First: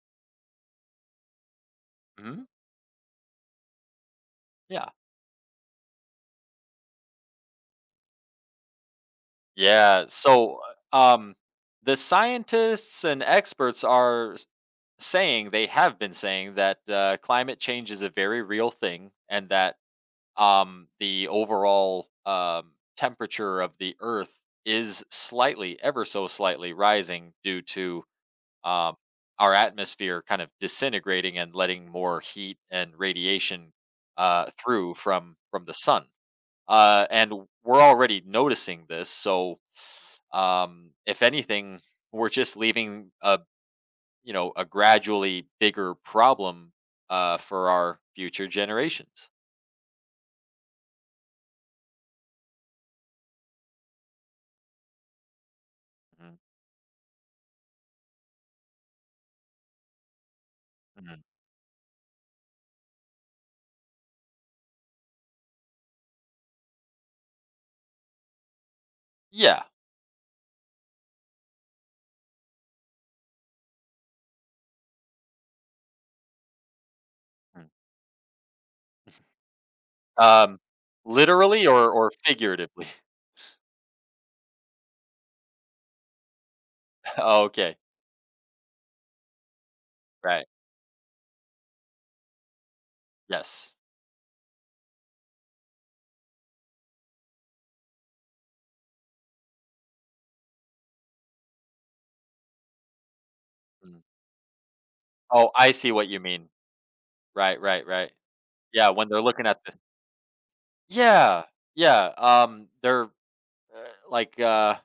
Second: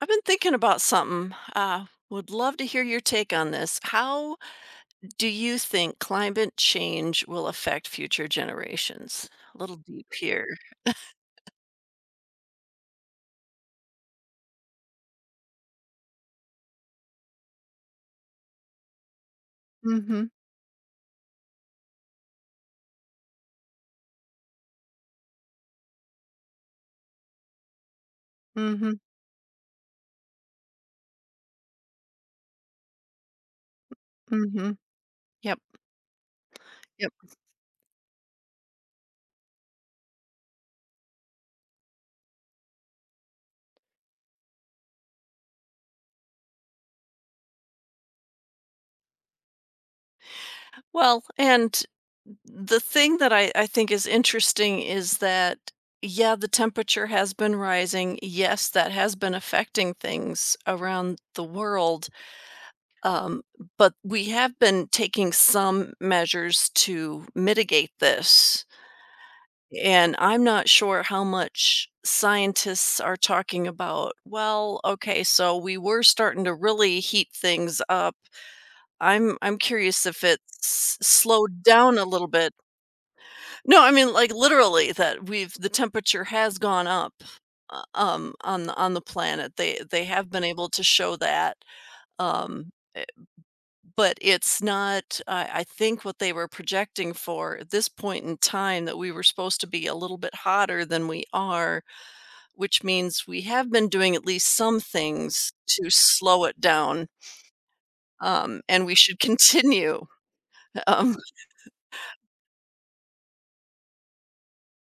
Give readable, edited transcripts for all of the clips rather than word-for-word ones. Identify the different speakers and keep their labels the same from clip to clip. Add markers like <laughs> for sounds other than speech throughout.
Speaker 1: I've been thinking about something. Would
Speaker 2: Mhm.
Speaker 1: love to hear your take on this. How
Speaker 2: Yeah.
Speaker 1: do you think climate change will affect future generations? A little
Speaker 2: Yeah.
Speaker 1: deep here.
Speaker 2: So, uh, um, the scientists and experts saying they have been saying that climate change is a very real thing, and that
Speaker 1: Mm-hmm.
Speaker 2: the overall temperature of the Earth is slightly, ever so slightly, rising due to um,
Speaker 1: Mm-hmm.
Speaker 2: our atmosphere kind of disintegrating and letting more heat and radiation
Speaker 1: Mm-hmm.
Speaker 2: through from
Speaker 1: Yep.
Speaker 2: from the sun. uh,
Speaker 1: Yep.
Speaker 2: and we're already noticing this. So if anything, we're just leaving a a gradually bigger problem for our future generations.
Speaker 1: Well, and the thing that I think is interesting is that,
Speaker 2: Mhm,
Speaker 1: yeah, the temperature has been rising. Yes, that has been affecting things
Speaker 2: mhm.
Speaker 1: around the world. Um, but we have been taking some measures to mitigate this,
Speaker 2: Yeah,
Speaker 1: and I'm not sure how much scientists are talking about, "Well, okay, so we were starting to really heat
Speaker 2: mm.
Speaker 1: things up." I'm curious if
Speaker 2: um,
Speaker 1: it's slowed
Speaker 2: Literally or
Speaker 1: down a
Speaker 2: or
Speaker 1: little bit.
Speaker 2: figuratively.
Speaker 1: No, I mean, like, literally that we've the temperature has gone up,
Speaker 2: <laughs> Okay,
Speaker 1: on the planet. They have been
Speaker 2: right.
Speaker 1: able to show that. um
Speaker 2: Yes.
Speaker 1: But it's not. I think what they were projecting for at this point in time that we were supposed to be a little bit hotter than we are, which means we have been
Speaker 2: Mm.
Speaker 1: doing at least some
Speaker 2: Oh,
Speaker 1: things
Speaker 2: I
Speaker 1: to
Speaker 2: see what you
Speaker 1: slow
Speaker 2: mean.
Speaker 1: it down,
Speaker 2: Right, right, right.
Speaker 1: and
Speaker 2: Yeah,
Speaker 1: we
Speaker 2: when
Speaker 1: should
Speaker 2: they're looking at the.
Speaker 1: continue. <laughs> Um
Speaker 2: Yeah, yeah. They're like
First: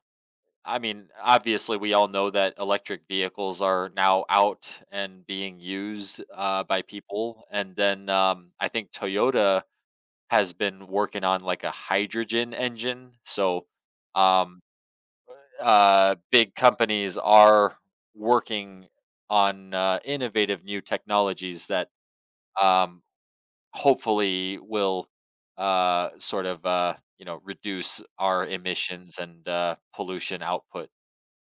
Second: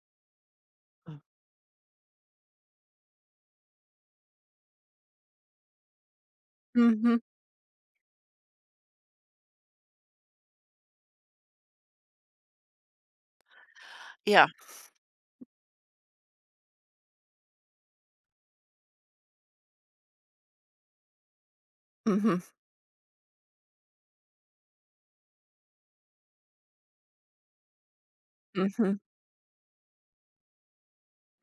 Speaker 2: I mean, obviously, we all know that electric vehicles are now out and being used by
Speaker 1: Mhm.
Speaker 2: people. And then I think Toyota has been working on like a hydrogen engine. So
Speaker 1: Yeah.
Speaker 2: um, big companies are working on innovative new technologies that
Speaker 1: Mhm.
Speaker 2: um, hopefully will reduce our
Speaker 1: Mhm.
Speaker 2: emissions and pollution output.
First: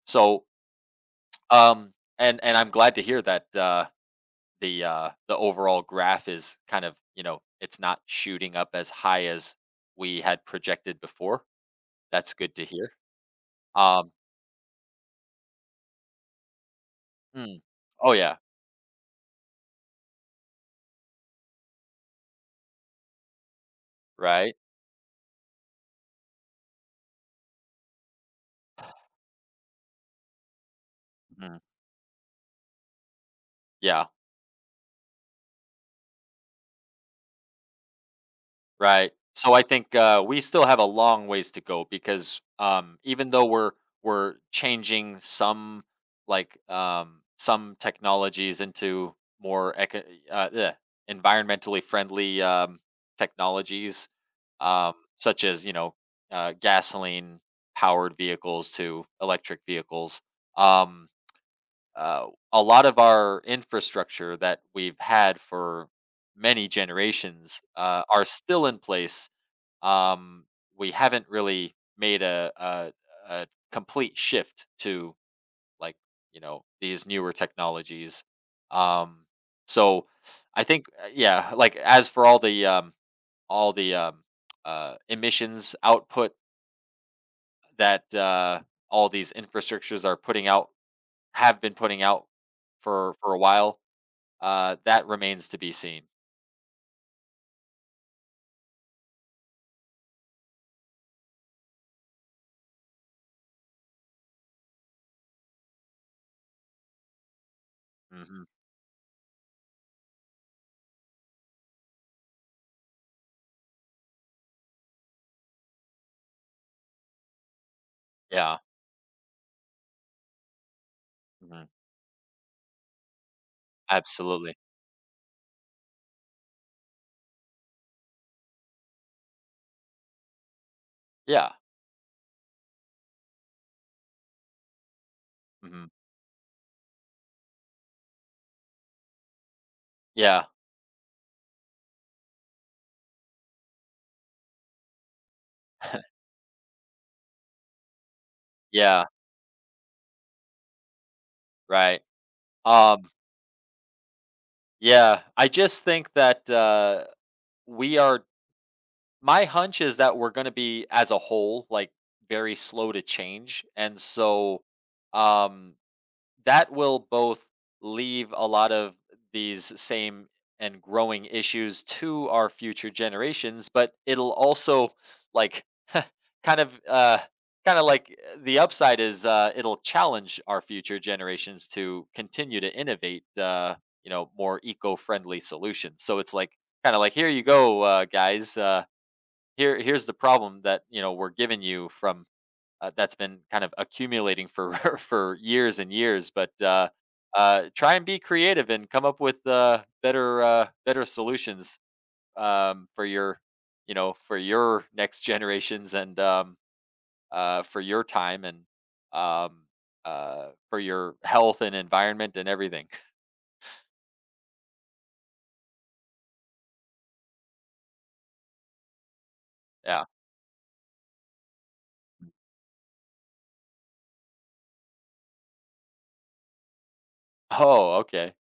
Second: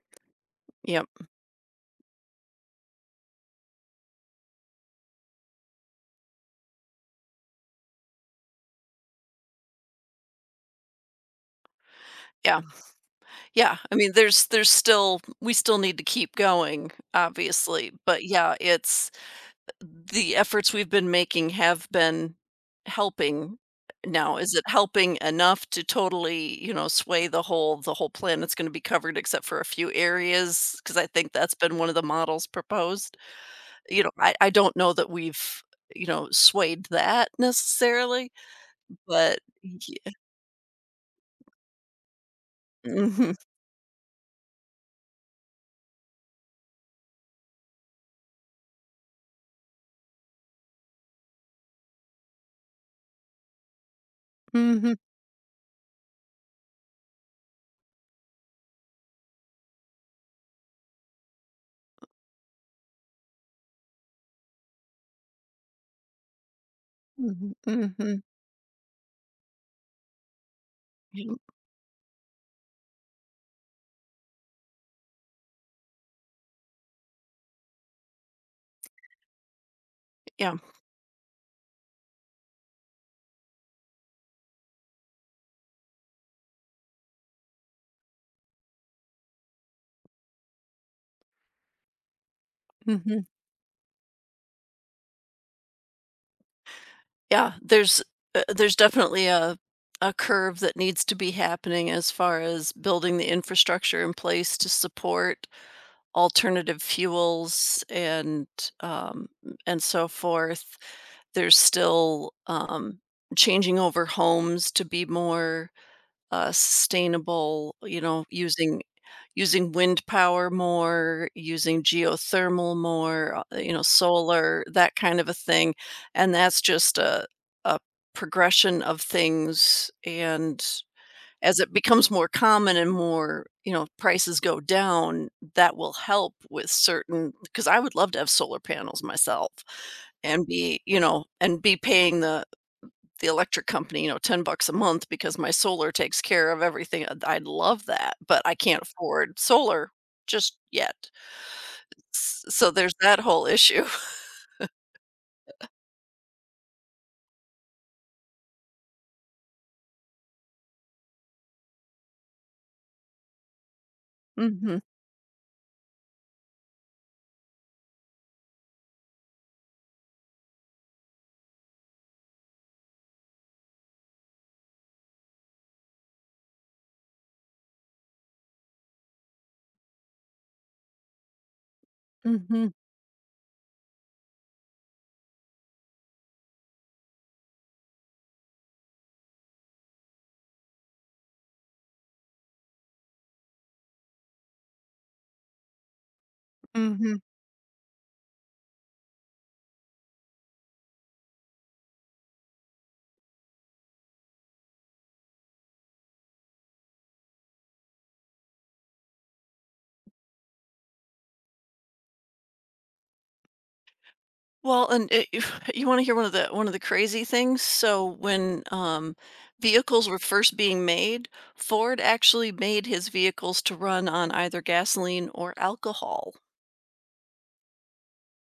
Speaker 2: So
Speaker 1: Yep.
Speaker 2: Um, and I'm glad to hear that the overall graph is kind of it's not shooting up as high as we had projected before. That's good
Speaker 1: Yeah.
Speaker 2: to hear.
Speaker 1: Yeah. I mean,
Speaker 2: Um,
Speaker 1: there's still we still need to keep going,
Speaker 2: mm,
Speaker 1: obviously,
Speaker 2: oh
Speaker 1: but
Speaker 2: yeah,
Speaker 1: yeah, it's. The efforts we've been making have been helping. Now, is
Speaker 2: right.
Speaker 1: it helping enough to totally, you know, sway the whole planet's gonna be covered except for a few areas? Because I think that's
Speaker 2: Mhm,
Speaker 1: been one of the models proposed. You
Speaker 2: yeah.
Speaker 1: know, I don't know that we've, you know, swayed that necessarily,
Speaker 2: Right.
Speaker 1: but
Speaker 2: So I think
Speaker 1: yeah.
Speaker 2: we still have a long ways to go because even
Speaker 1: Mhm.
Speaker 2: though we're changing some some technologies into more uh, eh, environmentally friendly technologies,
Speaker 1: Mhm,
Speaker 2: such as gasoline powered vehicles to electric vehicles, um, uh, a lot of our infrastructure that we've had for many
Speaker 1: mhm,
Speaker 2: generations
Speaker 1: mhm.
Speaker 2: are still in place, um, we haven't really made a complete shift to like these newer technologies. Um, so
Speaker 1: Yeah.
Speaker 2: I think yeah, like as for all the all the um, emissions output that all these infrastructures are putting out have been putting out for
Speaker 1: Mm-hmm.
Speaker 2: a while, that remains to be seen.
Speaker 1: Yeah, there's definitely a curve that needs to be happening as far as building the infrastructure in place to support alternative fuels
Speaker 2: Hmm.
Speaker 1: um, and so forth. There's still changing over homes to be more sustainable. You know,
Speaker 2: Yeah,
Speaker 1: using Using wind power more,
Speaker 2: mhm,
Speaker 1: using geothermal more, you know,
Speaker 2: absolutely.
Speaker 1: solar, that kind of a thing, and that's just a progression of things, and
Speaker 2: Yeah,
Speaker 1: as it becomes more common and more, you know, prices go down, that
Speaker 2: hmm,
Speaker 1: will help with certain. Because I would love to have solar panels myself
Speaker 2: yeah,
Speaker 1: and be, you know, and be paying the electric company, you know, 10 bucks a month because my solar takes
Speaker 2: <laughs>
Speaker 1: care of everything. I'd love that, but I can't
Speaker 2: yeah,
Speaker 1: afford solar just yet.
Speaker 2: right.
Speaker 1: So there's
Speaker 2: Um,
Speaker 1: that whole issue. <laughs>
Speaker 2: yeah, I just think that we are. My hunch is that we're going to be, as a whole, like very slow to change, and so
Speaker 1: Mhm.
Speaker 2: um, that will both leave a lot of these same and growing issues to our future generations, but it'll also like <laughs> kind of uh kind of like the upside is it'll challenge our future generations to continue to
Speaker 1: Mhm.
Speaker 2: innovate more eco-friendly solutions. So it's like kind of like here you go, guys, here's the problem that we're giving you from that's been kind of accumulating for <laughs> for years and years. But uh,
Speaker 1: Mhm.
Speaker 2: uh, try and be creative and come up with better solutions for your for your next generations, and for your time, and um, for your health and environment and everything. <laughs>
Speaker 1: Well, and it, <sighs> you want to hear one of the crazy things? So when
Speaker 2: Yeah.
Speaker 1: vehicles were first being made, Ford actually made his vehicles to run on either gasoline or alcohol.
Speaker 2: Oh, okay.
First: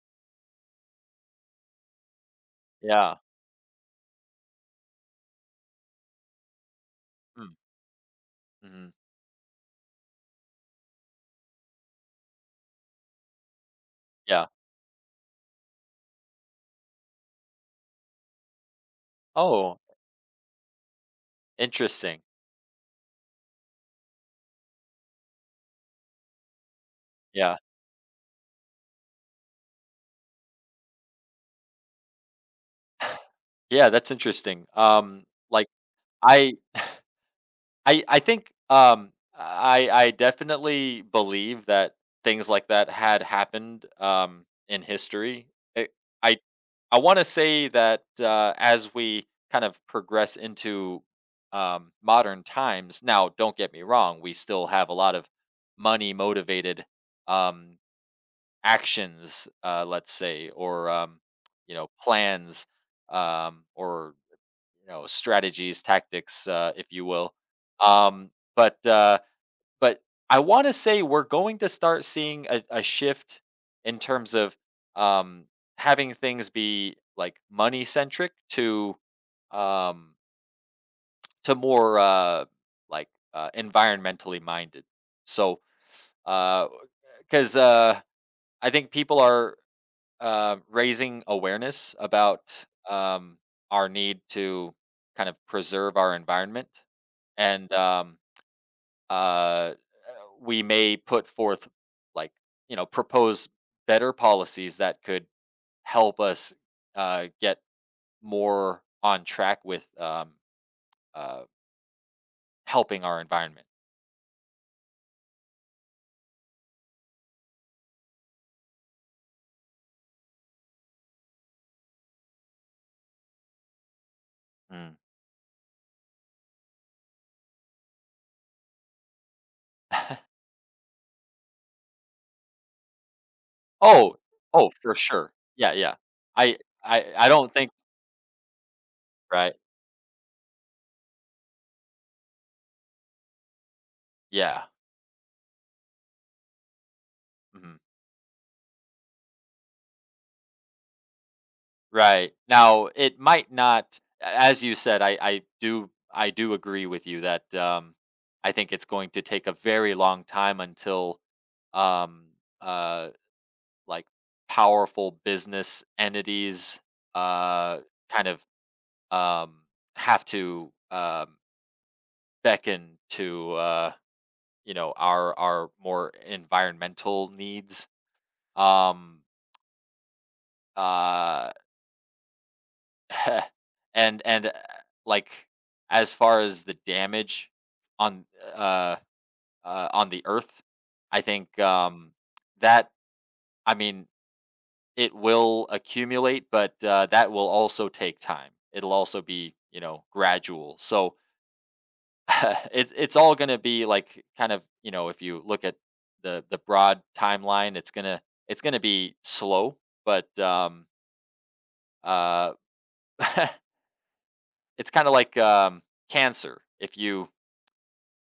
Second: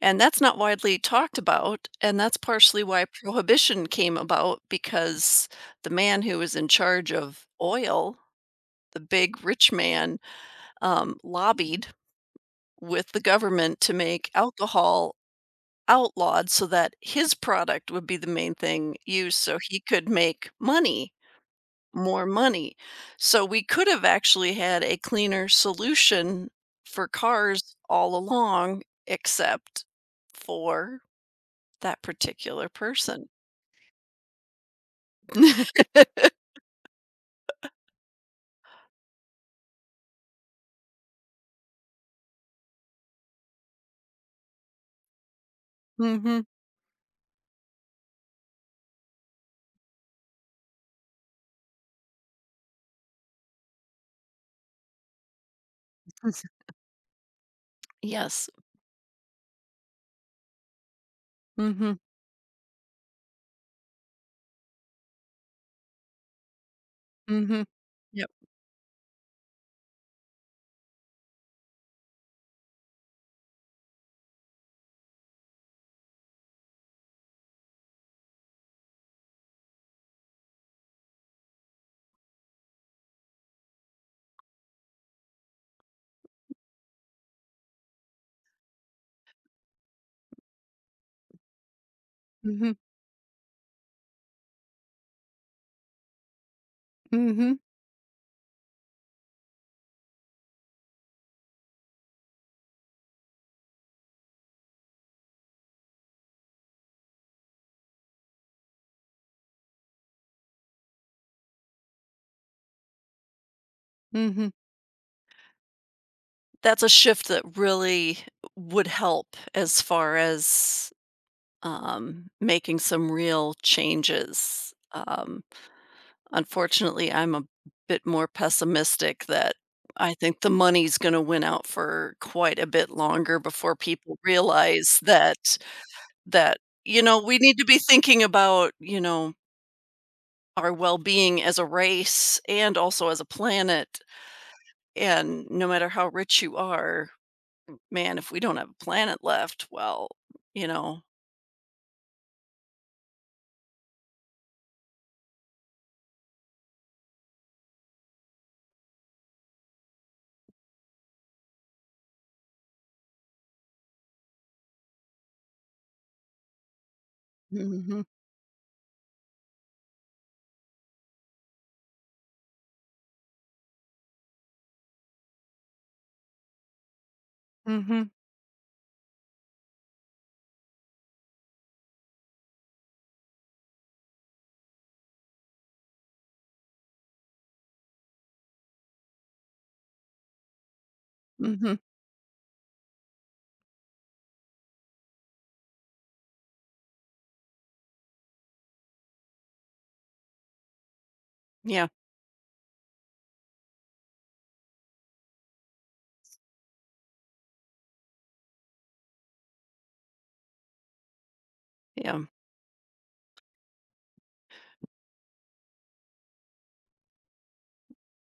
Speaker 1: And that's not widely talked about, and that's partially why
Speaker 2: Yeah.
Speaker 1: prohibition came about because the man who was in charge of
Speaker 2: Mm,
Speaker 1: oil,
Speaker 2: mhm.
Speaker 1: the big rich man, lobbied with the government to make
Speaker 2: Yeah.
Speaker 1: alcohol outlawed so that his product would be the main thing used so
Speaker 2: Oh,
Speaker 1: he could make money,
Speaker 2: interesting.
Speaker 1: more money. So we could have actually had a cleaner solution for
Speaker 2: Yeah.
Speaker 1: cars all along, except for. That particular person.
Speaker 2: Yeah, that's interesting. Like I
Speaker 1: <laughs>
Speaker 2: I think, I definitely believe that things like that had happened, in history. I I
Speaker 1: Mhm.
Speaker 2: I wanna say that, as we kind of progress into, modern times now, don't get me wrong, we still have a lot of money-motivated, um,
Speaker 1: Yes.
Speaker 2: actions, let's say, or,
Speaker 1: Mhm.
Speaker 2: plans, or, strategies, tactics, if you will.
Speaker 1: Mhm.
Speaker 2: Um,
Speaker 1: Yep.
Speaker 2: but uh, but I want to say we're going to start seeing a shift in terms of um, having things be like money centric to um, more environmentally minded. So because 'cause, uh, I think people are raising awareness about
Speaker 1: Mhm.
Speaker 2: our need to kind of preserve our environment,
Speaker 1: Mhm.
Speaker 2: and uh, we may put forth like propose better policies that could help us get more on track with uh, helping our environment.
Speaker 1: Mm. That's a shift that really would help as far as, making some real changes.
Speaker 2: Mm.
Speaker 1: Unfortunately, I'm a bit more pessimistic that I
Speaker 2: <laughs>
Speaker 1: think the money's gonna win out for quite a bit longer before
Speaker 2: Oh,
Speaker 1: people
Speaker 2: oh, for
Speaker 1: realize
Speaker 2: sure.
Speaker 1: that
Speaker 2: Yeah, yeah. I,
Speaker 1: that, you know,
Speaker 2: I
Speaker 1: we
Speaker 2: don't
Speaker 1: need to
Speaker 2: think
Speaker 1: be thinking about, you know,
Speaker 2: right.
Speaker 1: our well-being as a race and also as a planet.
Speaker 2: Yeah.
Speaker 1: And no matter how rich you are,
Speaker 2: Mhm.
Speaker 1: man, if we don't have a planet left, well, you know.
Speaker 2: Right. Now, it might not As you said, I do agree with you that I think it's going to take a very long time until um uh like powerful business entities uh
Speaker 1: Hmm.
Speaker 2: kind of um have to beckon to our more environmental needs.
Speaker 1: Hmm.
Speaker 2: Um uh <laughs> And and, uh, like, as far as the damage on, uh, on the Earth, I think,
Speaker 1: Hmm.
Speaker 2: that I mean, it will accumulate, but, that will also take time. It'll also be, you know, gradual. So,
Speaker 1: Yeah,
Speaker 2: <laughs> it's all gonna be, like, kind of you know, if you look at the broad timeline, it's gonna be slow, but,
Speaker 1: yeah,
Speaker 2: uh, <laughs> it's kinda like, cancer. If you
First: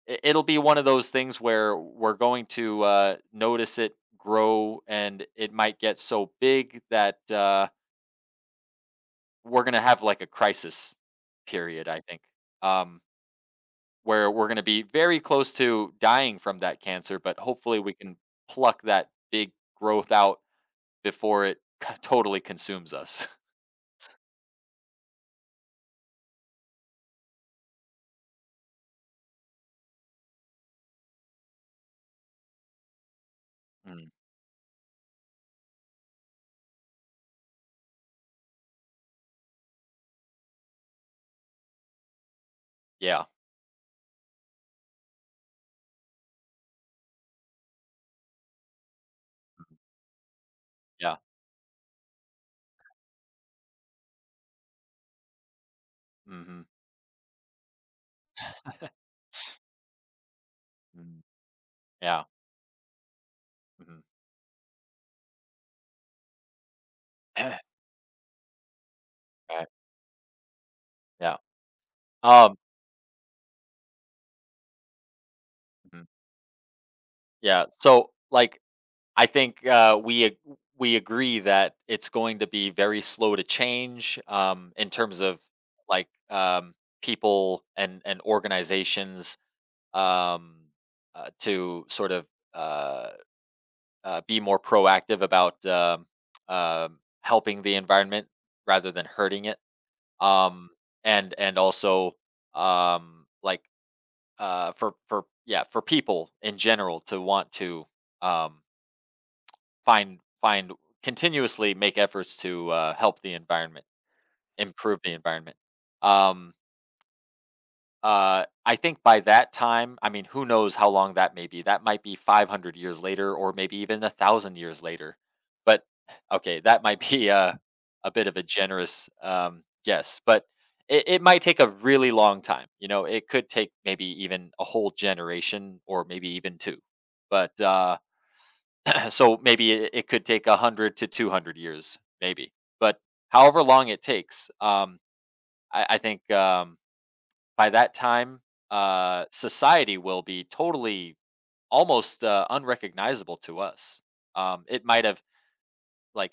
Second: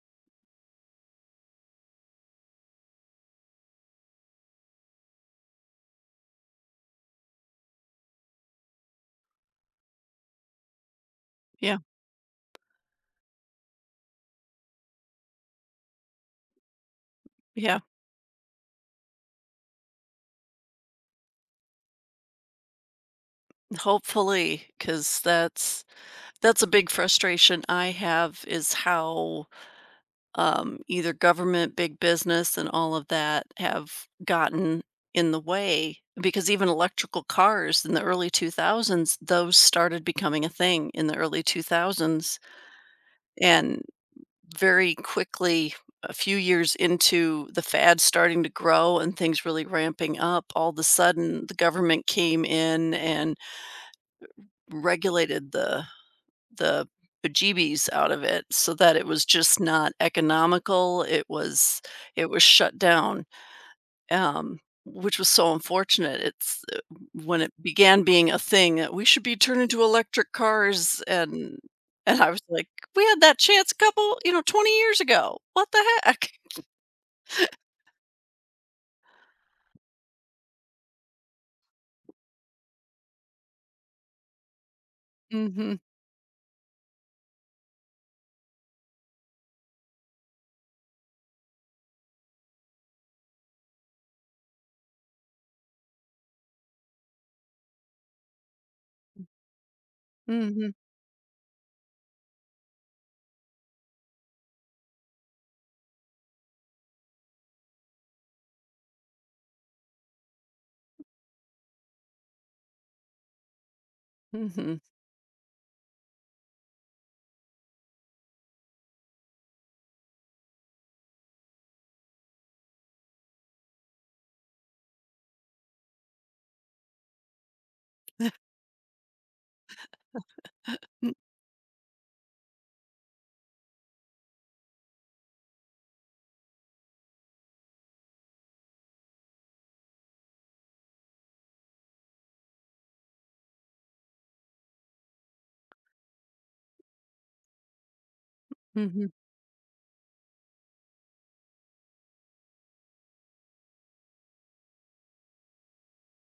Speaker 2: It'll be one of those things where we're going to notice it grow, and it might get so big that we're going to have like a crisis
Speaker 1: yeah,
Speaker 2: period, I think, um, where we're going to be very close to dying from that cancer, but hopefully
Speaker 1: yeah.
Speaker 2: we can pluck that big growth out before it totally consumes us. <laughs>
Speaker 1: Hopefully, because that's a big frustration I have is how either government, big business, and all of that have
Speaker 2: Mm,
Speaker 1: gotten in the way because even electrical cars in the early 2000s, those started becoming a thing in the early 2000s.
Speaker 2: yeah,
Speaker 1: And very quickly, a few years into the fad starting to grow and things really ramping up, all of a
Speaker 2: yeah,
Speaker 1: sudden the government came in and regulated
Speaker 2: hmm,
Speaker 1: the bejeebies out of it so that it was just not economical.
Speaker 2: yeah,
Speaker 1: It was shut down,
Speaker 2: mhm.
Speaker 1: um, which was so unfortunate. It's when it began being a thing that we should be turning to electric cars
Speaker 2: <clears throat> Yeah,
Speaker 1: and I was
Speaker 2: um
Speaker 1: like, we had that chance a couple, you know, 20 years ago. What the
Speaker 2: mhm.
Speaker 1: heck? <laughs>
Speaker 2: Yeah, so like I think, we agree that it's going to be very slow to change, in terms of,
Speaker 1: Mhm.
Speaker 2: like, um, people and organizations, um, to sort of, uh, be more proactive about, helping the environment rather than hurting it, um,
Speaker 1: Mhm.
Speaker 2: and also, um, like, for yeah, for people in general to want to, um find continuously make efforts to, help the environment,
Speaker 1: Mhm.
Speaker 2: improve the environment. Um, I think by that time, I mean, who knows how long that may be. That might be 500 years later or maybe even 1,000 years later. But, okay, that might be a bit of a generous, guess, but it might take a really long time, you know? It could take maybe even a whole generation or maybe even two. But, uh So maybe it, it could take 100 to 200 years, maybe. But however long it takes, I think by that time,
Speaker 1: Mhm. Mhm.
Speaker 2: society will be totally almost unrecognizable to us. It might have like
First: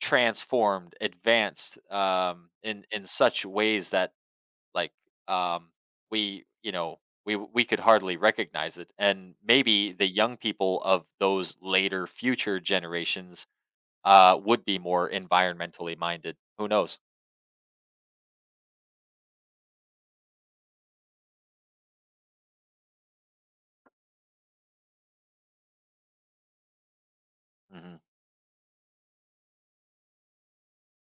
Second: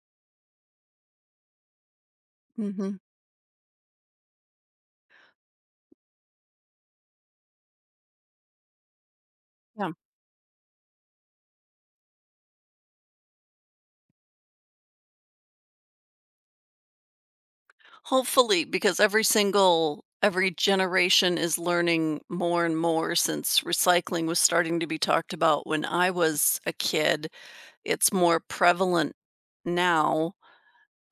Speaker 2: transformed, advanced
Speaker 1: Mhm.
Speaker 2: in such ways that like um, we we could hardly recognize it, and maybe
Speaker 1: Yeah.
Speaker 2: the young people of those later future generations would be more environmentally minded. Who knows?
Speaker 1: Hopefully, because every single every generation is learning more and more since recycling was starting to be talked about when I was a kid.
Speaker 2: Mhm.
Speaker 1: It's more prevalent now,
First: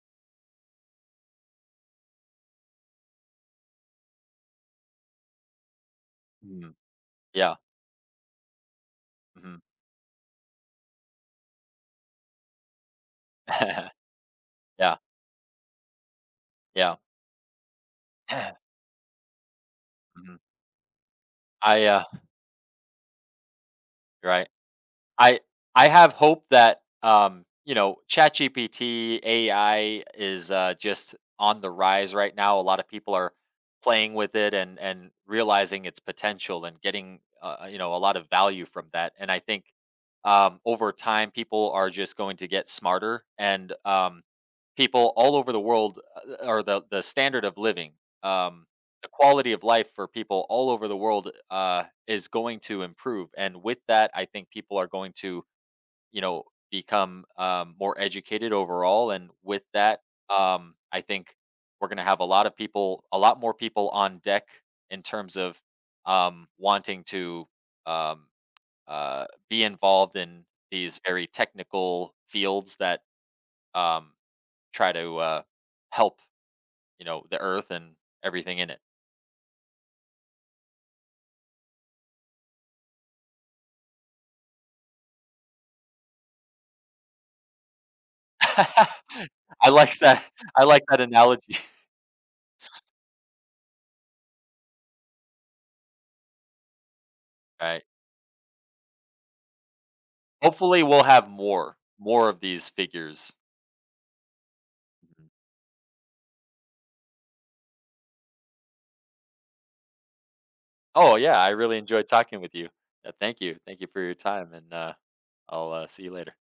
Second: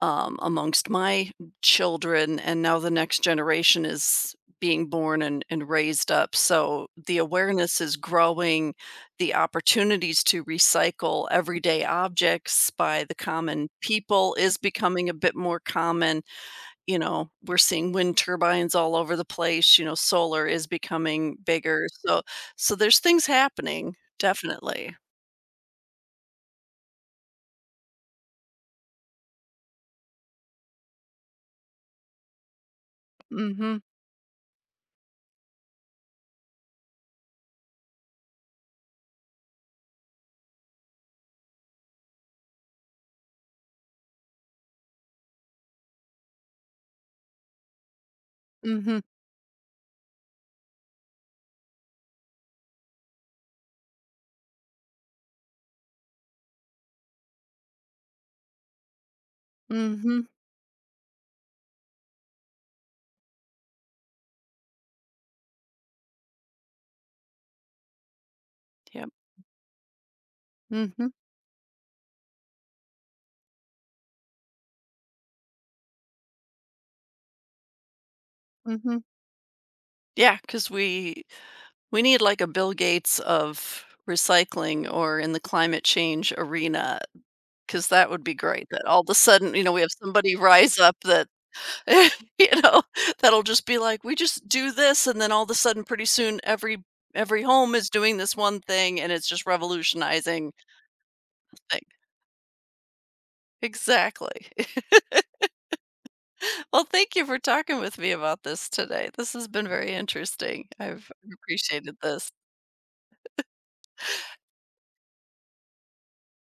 Speaker 1: amongst my children, and now the next generation is being born and raised up.
Speaker 2: Mm.
Speaker 1: So the
Speaker 2: Yeah.
Speaker 1: awareness is growing, the
Speaker 2: Mhm.
Speaker 1: opportunities to recycle everyday objects by the common
Speaker 2: <laughs>
Speaker 1: people is
Speaker 2: Yeah.
Speaker 1: becoming a bit more common.
Speaker 2: Yeah.
Speaker 1: You know, we're seeing wind turbines
Speaker 2: <clears throat>
Speaker 1: all over the place, you know,
Speaker 2: Mhm.
Speaker 1: solar is becoming
Speaker 2: I,
Speaker 1: bigger.
Speaker 2: uh
Speaker 1: So so there's things happening,
Speaker 2: Right.
Speaker 1: definitely.
Speaker 2: I I have hope that you know, ChatGPT AI is just on the rise right now. A lot of people are
Speaker 1: Mm.
Speaker 2: playing with it, and realizing its potential, and getting you know, a lot of value from that. And I think over time, people are just going to get smarter, and people all over the world are the standard of living. Um,
Speaker 1: Mhm. Mhm.
Speaker 2: the quality of life for people all over the world is going to improve. And with that, I think people are going to, you know, become more educated overall. And with that,
Speaker 1: Mhm.
Speaker 2: I think we're going to have a lot of people, a lot more people on deck in terms of wanting to um,
Speaker 1: Yep.
Speaker 2: be involved in
Speaker 1: Mm.
Speaker 2: these
Speaker 1: Mhm.
Speaker 2: very technical fields that um, try to help, you know, the earth and everything in it.
Speaker 1: Mhm. Because we we need like a Bill Gates of recycling or in the climate change arena, because that would be great that all of
Speaker 2: <laughs>
Speaker 1: a sudden, you
Speaker 2: I
Speaker 1: know, we have
Speaker 2: like that.
Speaker 1: somebody <laughs>
Speaker 2: I
Speaker 1: rise
Speaker 2: like
Speaker 1: up
Speaker 2: that
Speaker 1: that
Speaker 2: analogy.
Speaker 1: <laughs> you know, that'll just be like, "We just do this," and then all of a sudden, pretty soon, every
Speaker 2: <laughs> All
Speaker 1: home
Speaker 2: right.
Speaker 1: is doing this one thing, and it's just revolutionizing
Speaker 2: Hopefully, we'll have more
Speaker 1: thing.
Speaker 2: of these figures.
Speaker 1: Exactly. <laughs>
Speaker 2: Mhm.
Speaker 1: Well, thank you for talking with me about this today. This has been very interesting. I've
Speaker 2: Oh, yeah, I really
Speaker 1: appreciated
Speaker 2: enjoyed
Speaker 1: this.
Speaker 2: talking with you. Thank you. Thank you for your time, and, I'll see you later.